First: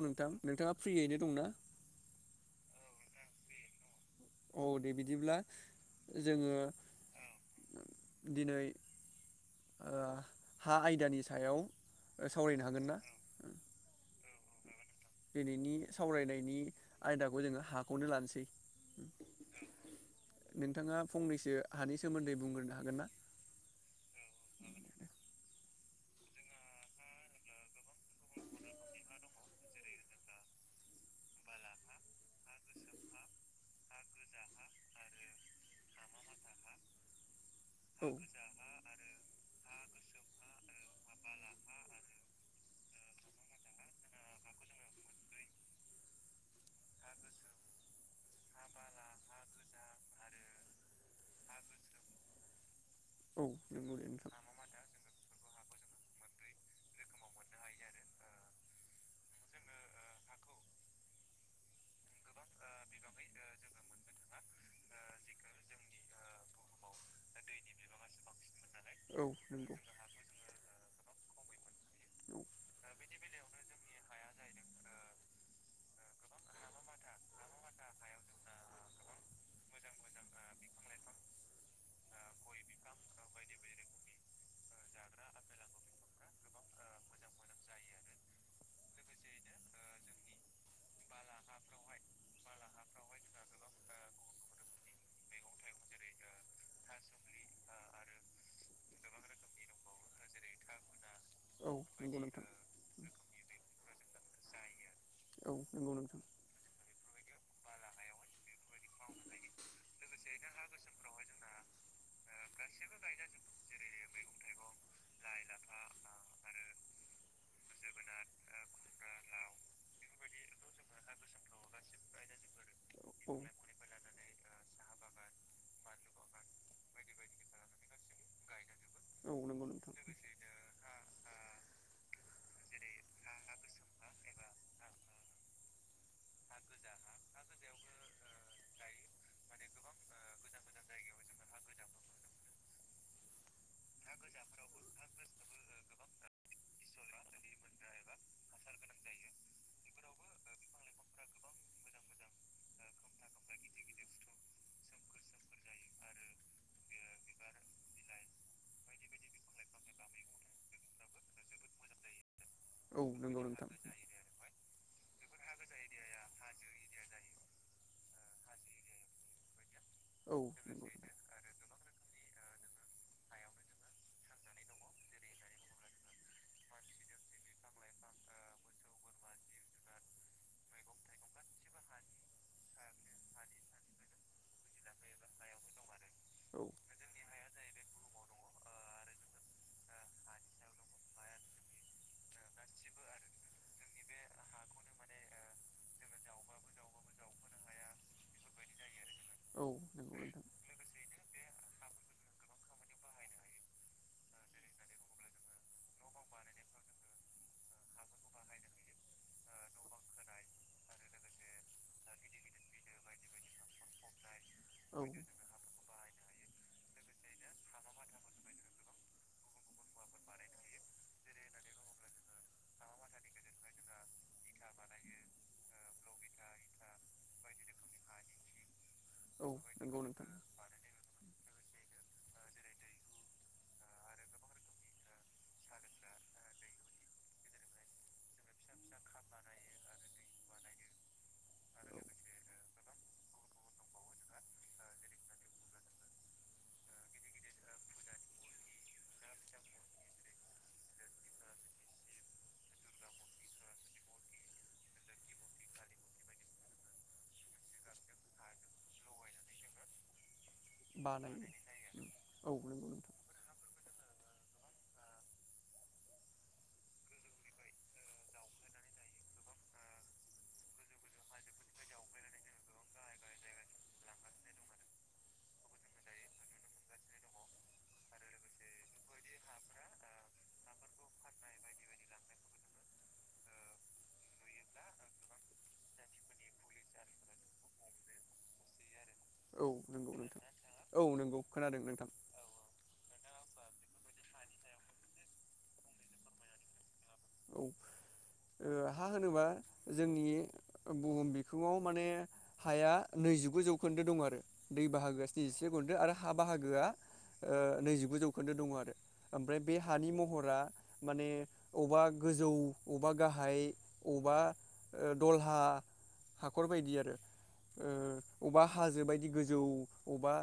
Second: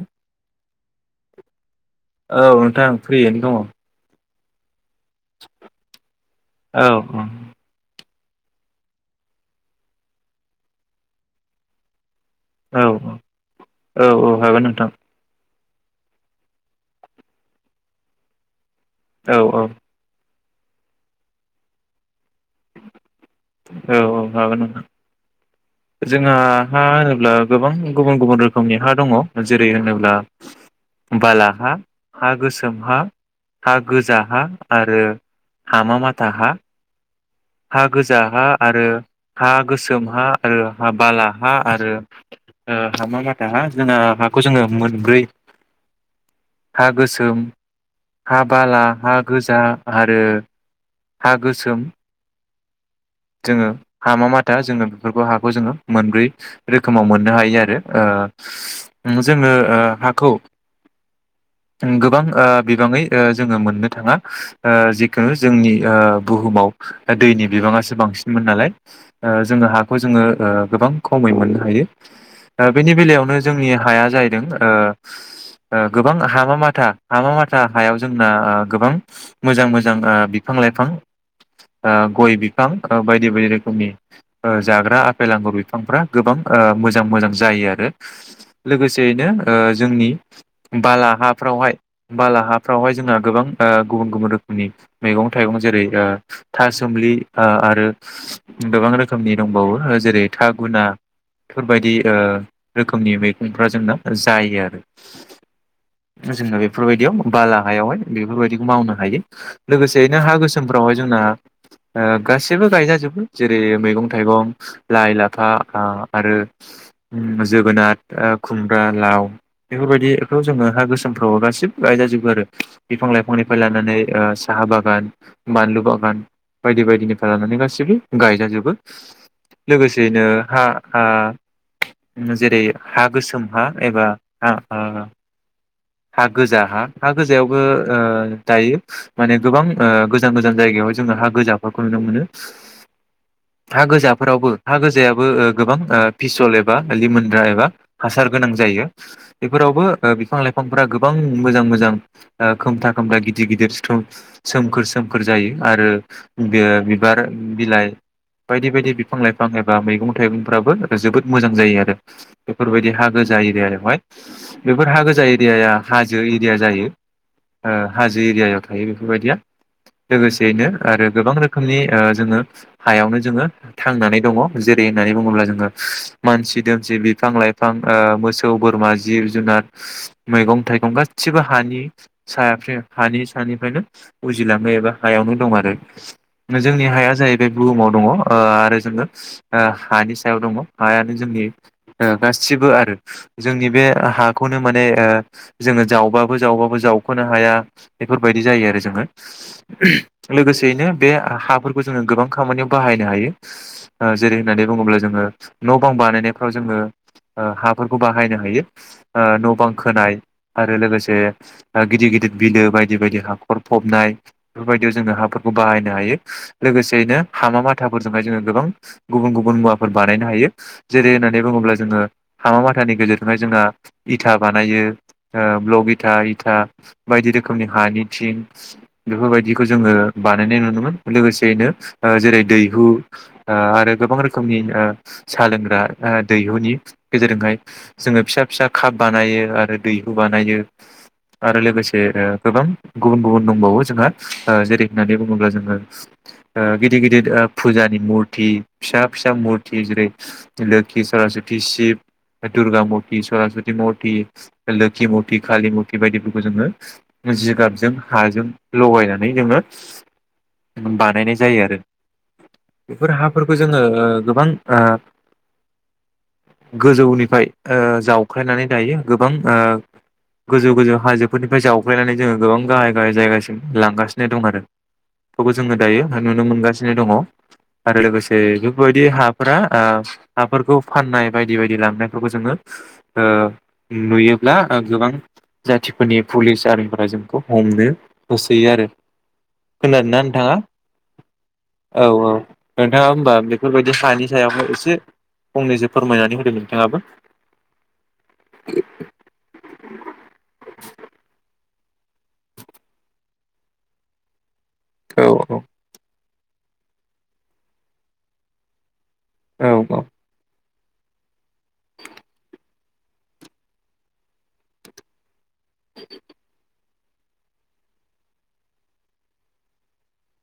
औ नोंथां। नोंथाङा फ्रियैनो दंना? औ नोंथां फ्रियैनो दङ। औ दे -दे बिदिब्ला जोङो दिनै ओ हा आयदानि सायाव सावरायनो औ हागोन ना औ औ औ। हागोन नोंथां। दिनैनि सावरायनायनि आयदाखौ जोङो हाखौनो लानोसै। औ औ। नोंथाङा फंनैसो हानि सोमोन्दै बुंग्रोनो हागोन ना औ औ हागोन ओं। जोंहा हा होनोब्ला गोबां गुबुन गुबुन रोखोमनि हा दङ जेरै होनोब्ला बाला हा, हा गोसोम हा, हा गोजा हा, आरो हामा, माथा हा। हा औ गोजा हा आरो हा गोसोम हा आरो हा बाला हा आरो हामा [unintelligible] [unintelligible] जोङो मोनब्रै हा गोसोम हा बाला हा गोजा आरो हा गोसोम औ जोङो नंगौ दे हामा नोंथां माथा जोङो बेफोरखौ हाखौ जोङो मोनब्रै रोखोमाव मोननो हायो आरो जोङो हाखौ गोबां ओ बिबाङै ओ जोङो मोननो थाङा ओ जिखो जोंनि ओ बुहुमाव दैनि बिबाङासो बांसिनमोन नालाय औ ओ जोङो नंगौ हाखौ जोङो ओ गोबां खमै मोननो हायो औ ओ बेनि बेलायावनो जोंनि हाया जाहैदों ओ ओ गोबां हा हामा माथा हामा माथा हायाव जोंना ओ गोबां मोजां मोजां ओ बिफां-लाइफां ओ गय बिफां ओ बायदि बायदि रोखोमनि ओ जाग्रा आफेल आंगुर बिफांफ्रा गोबां ओ मोजां मोजां जायो आरो लोगोसेनो ओ जोंनि बाला फ्रावहाय बाला हाफ्रावहाय जोंहा गोबां ओ गुबुन गुबुन रोखोमनि मैगं-थाइगं जेरै ओ थासोमलि ओ आरो गोबां रोखोमनि दंबावो। जेरै था गुना औ फोरबायदि ओ नंगौ नोंथां रोखोमनि मैगंफ्रा जोंनाव जायो आरो औ नंगौ नोंथां दा बेफोरबायदियाव बाला हायावहाय बेफोरबायदिखौ मावनो हायो लोगोसेयैनो हा गोसोमफ्रावहाय जोंना गासैबो गायजाजोबो जेरै मैगं-थाइगं लाइ लाफा आरो जोगोनार खुमब्रा लाव बेफोरबायदिखौ जोङो हा गोसोम फ्राव गासिबो गायजा जोब बो आरो औ बिफां-लाइफांनिफ्राय लानानै ओ साहा बागान बानलु बागान बायदि बायदिनिफ्राय लानानै गासिबो गायजाजोबो औ नंगौ नोंथां लोगोसेयैनो हा ओ हा जेरै हा गोसोम हा एबा हा आ हा गोजा हा हा गोजायावबो गायो माने गोबां गोजान गोजान जायगायावहाय जोङो हा गोजाफोरखौ नुनो मोनो। हा गोजाफोरावबो हा गोजायाबो गोबां फिसल एबा लिमोनद्रा एबा हासार गोनां जायो बेफोरावबो बिफां-लाइफां फांफ्रा गोबां मोजां मोजां ओ खोमथा खोमथा गिदिर गिदिर सिथ्रं सोमखोर सोमखोर जायो आरो बे बिबार बिलाइ बायदि बायदि बिफां-लाइफां एबा मैगं थाइगंफ्राबो जोबोद मोजां जायो आरो बेफोरबायदि औ हा गोजा नंगौ एरियायावहाय नोंथां बेफोर हा गोजा याया हाजो एरिया जायो हाजो एरियायाव थायो बेफोरबायदिया औ लोगोसेयैनो नंगौ आरो नोंथां गोबां रोखोमनि ओ जोङो हायावनो जोङो थांनानै दङ जेरै होननानै बुङोब्ला जोङो मानसि दोमसि बिफां-लाइफां ओ मोसौ, बोरमा जिब-जुनार मैगं-थाइगं गासिबो हानि सा फ्रे हानि सानिफ्रायनो उजिलाङो एबा हायावनो दं आरो औ जोंनि हाया जाहैबाय बुहुमाव दङ आरो जोङो हानि सायाव दङ हायानो जोंनि ओ गासिबो आरो जोंनि बे हाखौनो माने जोङो जावबाबो जावबाबो जावखोनो हाया बेफोरबायदि जायो आरो जोङो औ नंगौ नोंथां लोगोसेयैनो बे हाफोरखौ जोङो गोबां खामानियाव बाहायनो हायो ओ जेरै होननानै बुङोब्ला जोङो न बां बानायनायफ्राव जोङो ओ हाफोरखौ बाहायनो हायो ओ न' बां खोनाय आरो लोगोसे गिदिर गिदिर बिलो बायदि बायदि हाखर फबनाय बेफोरबायदियाव औ जोङो हाफोरखौ बाहायनो हायो लोगोसेयैनो हामा माथाफोरजोंहाय जोङो गोबां गुबुन गुबुन मुवाफोर बानायनो हायो। जेरै नै बुङोब्ला जोङो हामा माथानि गेजेरजोंहाय जोंहा इथा बानायो ओ ब्लग इथा इथा बायदि रोखोमनि हानि थिं औ बेफोरबायदिखौ जोङो नंगौ नोंथां बानायनाय नुनो मोनो लोगोसेयैनो ओ जेरै दैहु ओ आरो गोबां रोखोमनि ओ साहा लोंग्रा ओ दैहुनि गेजेरजोंहाय जोङो फिसा फिसा काप बानायो आरो दैहु बानायो आरो लोगोसे औ ओ गोबां गुबुन गुबुन दंबावो जोंहा ओ जेरै होननानै बुङोब्ला जोङो ओ गिदिर गिदिर ओ फुजानि मुरथि फिसा बिसारासथि सिब फ्राय दुरगा मुरथि सरस्वति मुर्ति लोखि मुरथि कालि मुरथि बायदिफोरखौ जोङो जिगाबजों हाजों लगायनानै जोङो बानायनाय जायो आरो बानायो औ नंगौ बेफोर नोंथां हाफोरखौ जोङो गोबां ओ गोजौनिफाय ओ जावखायनानै दायो गो बां ओ गोजौ-गोजौ हाजोफोरनिफ्राय जावग्लायनानै जोङो गोबां गाहाय-गाहाय जायगासिम लांगासिनो दं आरो बेफोरखौ जोङो दायो नुनो मोनगासिनो दङ। आरो लोगोसे बेफोरबायदि हाफोरा ओ हाफोरखौ फाननाय बायदि बायदि लांनायफोरखौ जोङो ओ नुयोब्ला ओ गोबां जाथिफोरनि पुलिस आर्मिफोरा जोंखौ हमनो होसोयो आरो औ खानादों नंगौ ना नोंथां नोंथाङा औ नंगौ खोनादों नोंथां औ-औ नोंथां नोथाङा होमबा बेफोरबायदि हानि सायावनो एसे फंनैसो फोरमायनानै होदो नोंथाङाबो औ ओ हा होनोबा जोंनि बुहुम बिख थिङाव माने हाया नैजिगु जौखोन्दो दं आरो दै औ बाहागोआ औ औ स्निजिसे जौखोन्दो आरो हाब बाहागोआ नैजिगु जौखोन्दो दङ आरो। ओमफ्राय बे हानि महरा माने अबा गोजौ अबा गाहाय अबा दलहा हाखर बायदि आरो अबा हाजो बायदि गोजौ अबा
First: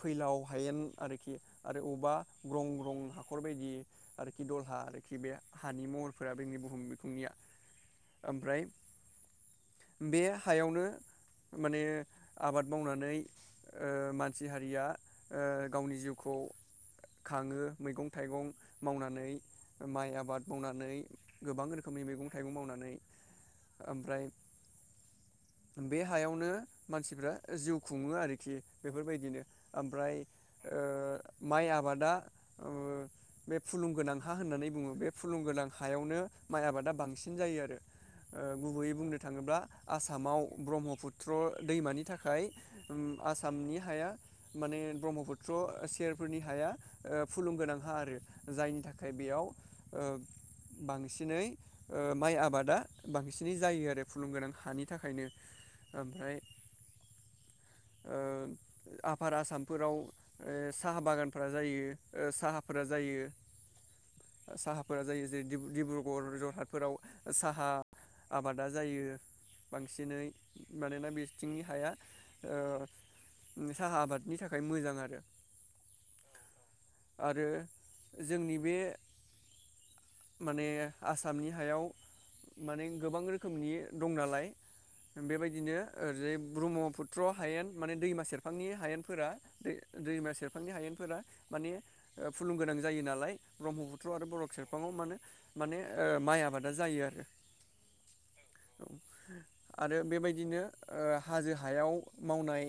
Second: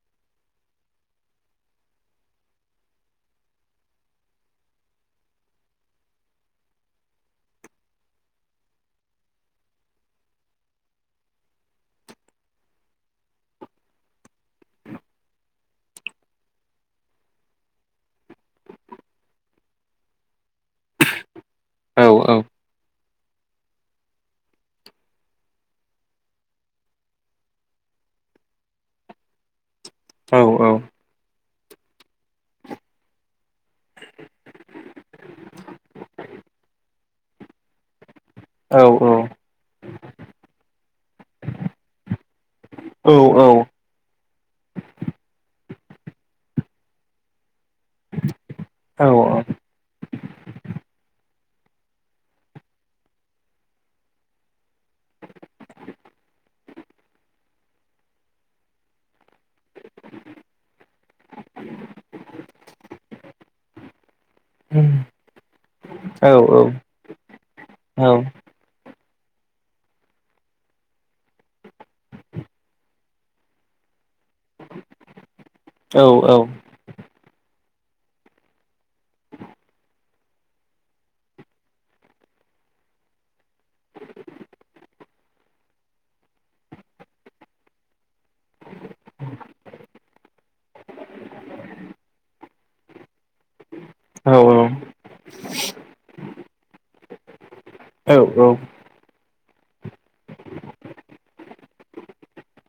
फैलाव हायेन आरोखि आरो अबा ग्रं-ग्रं हाखर बायदि आरोखि दलहा आरोखि बे हानि महर फोर बैनि बुहुम बिखुंनिया ओमफ्राय बे हायावनो माने आबाद मावनानै ओ मानसि हारिया ओ गावनि जिउखौ खाङो मैगं थाइगं मावनानै माइ आबाद मावनानै। गोबां औ रोखोमनि मैगं थाइगं मावनानै ओमफ्राय बे हायावनो मानसिफ्रा जिउ खुङो आरोखि बेफोरबायदिनो। ओमफ्राय औ ओ माइ आबादा ओ बे फुलुंगोनां हा होननानै बुङो बे फुलुंगोनां हायावनो माइ आबादा बांसिन जायो आरो। ओ औ गुबैयै बुंनो थाङोब्ला आसामाव ब्रह्मपुत्र दैमानि थाखाय उम औ औ आसामनि हाया माने ब्रह्मपुत्र सेरफोरनि हाया फुलुमगोनांहा आरो। जायनि थाखाय बेयाव ओ बांसिनै ओ माइ आबादा बांसिनै जायो आरो फुलुंगोनां हानि थाखायनो ओमफ्राय ओ आफार आसामफोराव ओ साहा बागानफोरा जायो ओ साहाफोरा जायो साहाफोरा जायो। [unintelligible] डिब्रुगर जरहातफोराव साहा आबादा जायो बांसिनै मानोना बिथिंनि हाया ओ साहा आबादनि थाखाय मोजां आरो आरो जोंनि बे माने आसामनि हायाव माने गोबां रोखोमनि दं नालाय बेबायदिनो ओरजै ब्रह्मपुत्र हायेन माने दैमा सेरफांनि हायेनफोरा दैमा सेरफांनि हायेनफोरा माने फुलुंगोनां जायो नालाय ब्रह्मपुत्र आरो बरग' सेर बिफाङाव मानो माने माइ आबादा जायो आरो औ आरो बेबायदिनो हाजो हायाव मावनाय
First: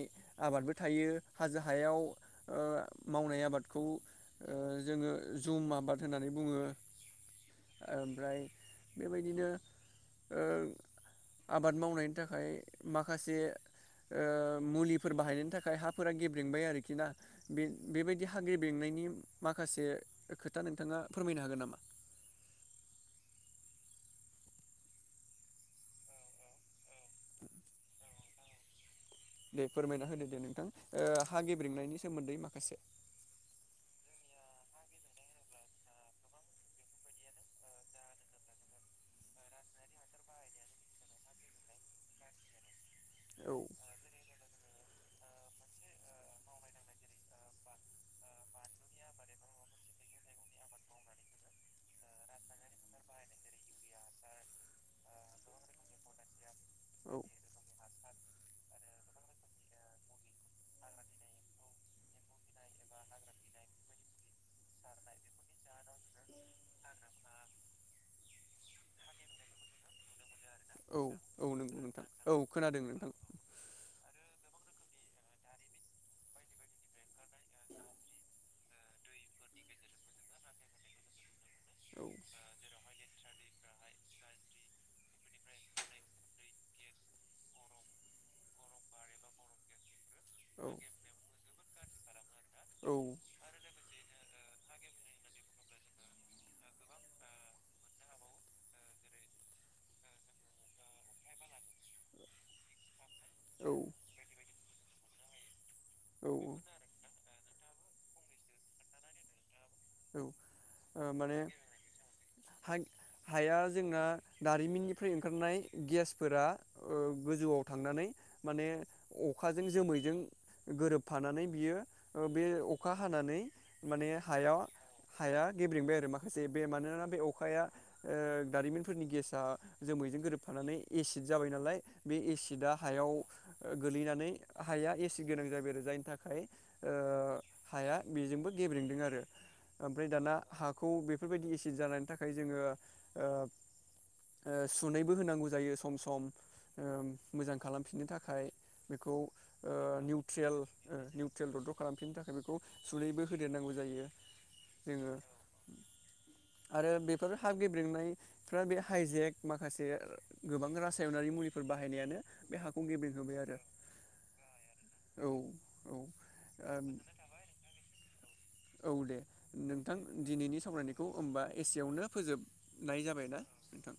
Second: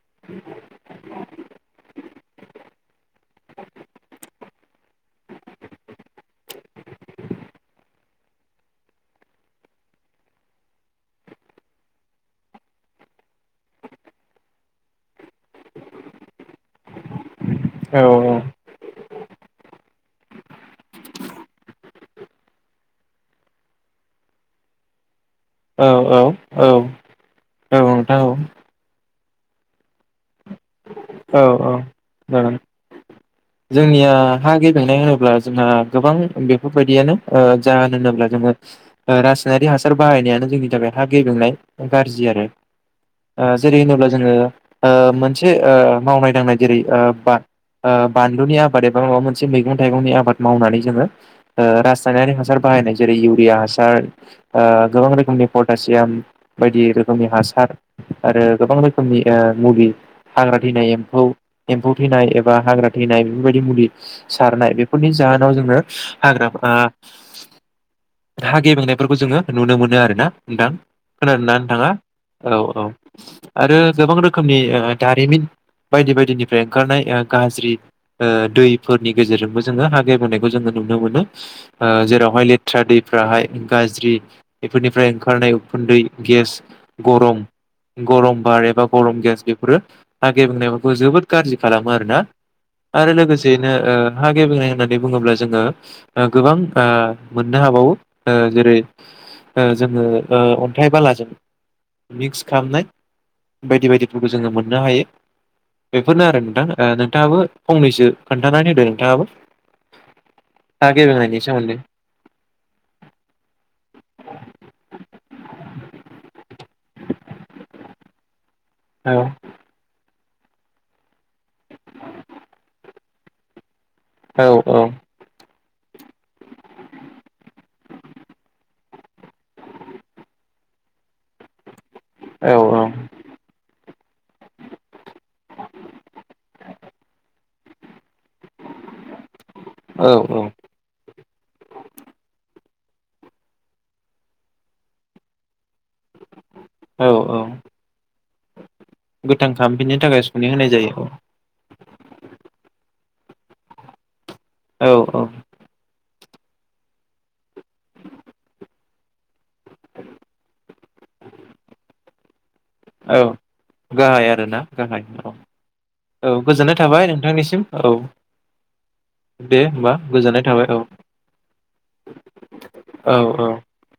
आबादबो थायो हाजो हायाव ओ मावनाय आबादखौ ओ जोङो जुम आबाद होननानै बुङो। ओमफ्राय बेबायदिनो ओ आबाद मावनायनि थाखाय माखासे ओ मुलिफोर बाहायनायनि थाखाय हाफोरा गेब्रेंबाय आरोखि ना बे बेबायदि हा गेबेंनायनि माखासे खोथा नोंथाङा फोरमायनो हागोन नामा। औ औ औ औ नोंथां औ दे फोरमायना होदो दे नोंथां ओ औ हा औ गेब्रेंनायनि सोमोन्दै जागोन माखासे। जोंनिया हा गेबेंनाय होनोब्ला जोंहा गोबां बेफोरबायदियानो ओ जाहोन होनोब्ला जोङो रासायनारि हासार बाहायनायानो जोंनि थाखाय हा गेबेंनाय गाज्रि आरो। ओ औ जेरै होनोब्ला जोङो ओ मोनो मोनसे ओ मावनाय दांनाय जेरै ओ बा ओ बानलुनि आबाद एबा माबा मोनसे मैगं थाइंनि आबाद मावनानै रस रसयनारि हासार बाहायनाय जेरै इउरिया हासार ओ गोबां रोखोमनि पटासियाम बायदि औ रोखोमनि हासार आरो गोबां रोखोमनि ओ मुलि। हाग्रा थैनाय एम्फौ-एम्फौ थैनाय एबा नाय बेफोरबायदि मुलि सारनाय बेफोरनि जाहोनाव जोंनो हाग्रा हागेबांनायफोरखौ जोंङो नुनो मोनो आरोोना नोंथां औ खोना औ नंगौ नोंथाङा नोंथां औ खोनादों औ नोंथां आरो गोबां रोखोमनि दारिमिन बायदि बायदिनिफ्राय ओंखारनाय गाज्रि दैफोरनि गेजेरजोंबो जोङो हागायबोनायखौ जोङो नुनो ओ मोनो औ जेरावहाय लेथ्रा दैफ्राहाय गाज्रि बेफोरनिफ्राय ओंखारनाय उखुन्दै गेस गरम गरम बार एबा गरम गेस बेफोरो आागे औ बुंनाय जबोर गाज्रि खालामा आरो ना आरो औ लोगोसेयैनो हा गेबेनाय होननानै बुङोब्ला जोंङो गोबां मोननो हाबावो जेरै जोङो अन्थाइ बालासि मिक्स खालामनाय बायदि बायदिफोरखौ जोङो मोन मोननो हायो बेफोरनो औ आरो नोंथां नोंथाङाबो फंनैसो खोन्थानानै होदो नोंथाङाबो हा औ माने गेबेंनायनि सोमोन्दै हाया जोंना दारिमिननिफ्राय ओंखारनाय गेसफोरा गोजौआव थांनानै माने औ अखाजों जोमैजों गोरोबफानानै बियो बे अखा हानानै माने औ हायाव हाय गेब्रेेंबाय आरो माखासे बे मानोना बे अखाया दारिमिनफोरनि गेसा जोमैजों गोरोबफानानै एसिद जाबाय नालाय बे औ एसिडा हायाव गोलैनानै हाया एसे गोनां जाबाय आरो जायनि थाखाय ओ हाया बेजोंबो गेब्रेेंदों आरो ओमफ्राय औ दाना औ हाखौ बे बेफोरबायदि एसिड जानायनि थाखाय जोंङो सुनायबो होनांगौ जायो सम सम औ औ मोजां खालामफिननो थाखाय फाय बेखौ गोथां ओ खालामफिननो थाखाय सुनै निउट्रेल होनाय जायो निउट्रेल दद्द' खालामफिननो थाखाय बेखौ सुनैबो होदेरनांगौ जायो औ जोंओ आरो बेफोर हाब गेब्रेनायफ्रा बे हाइजेक माखासे गोबां रासायनारि मुलिफोर बाहायनायानो बे हाखौ औ गेबेेंहोबाय आरो गाहाय आरोना गाहाय औ औ गोजोननाय थाबाय नोंथांनिसिम औ औ औ दे होमबा नोंथां गोजोननाय दिनैनि थाबाय औ सावरायनायखौ होनबा एसेवनो फोजोबनाय औ जाबायनाा औ नोंथां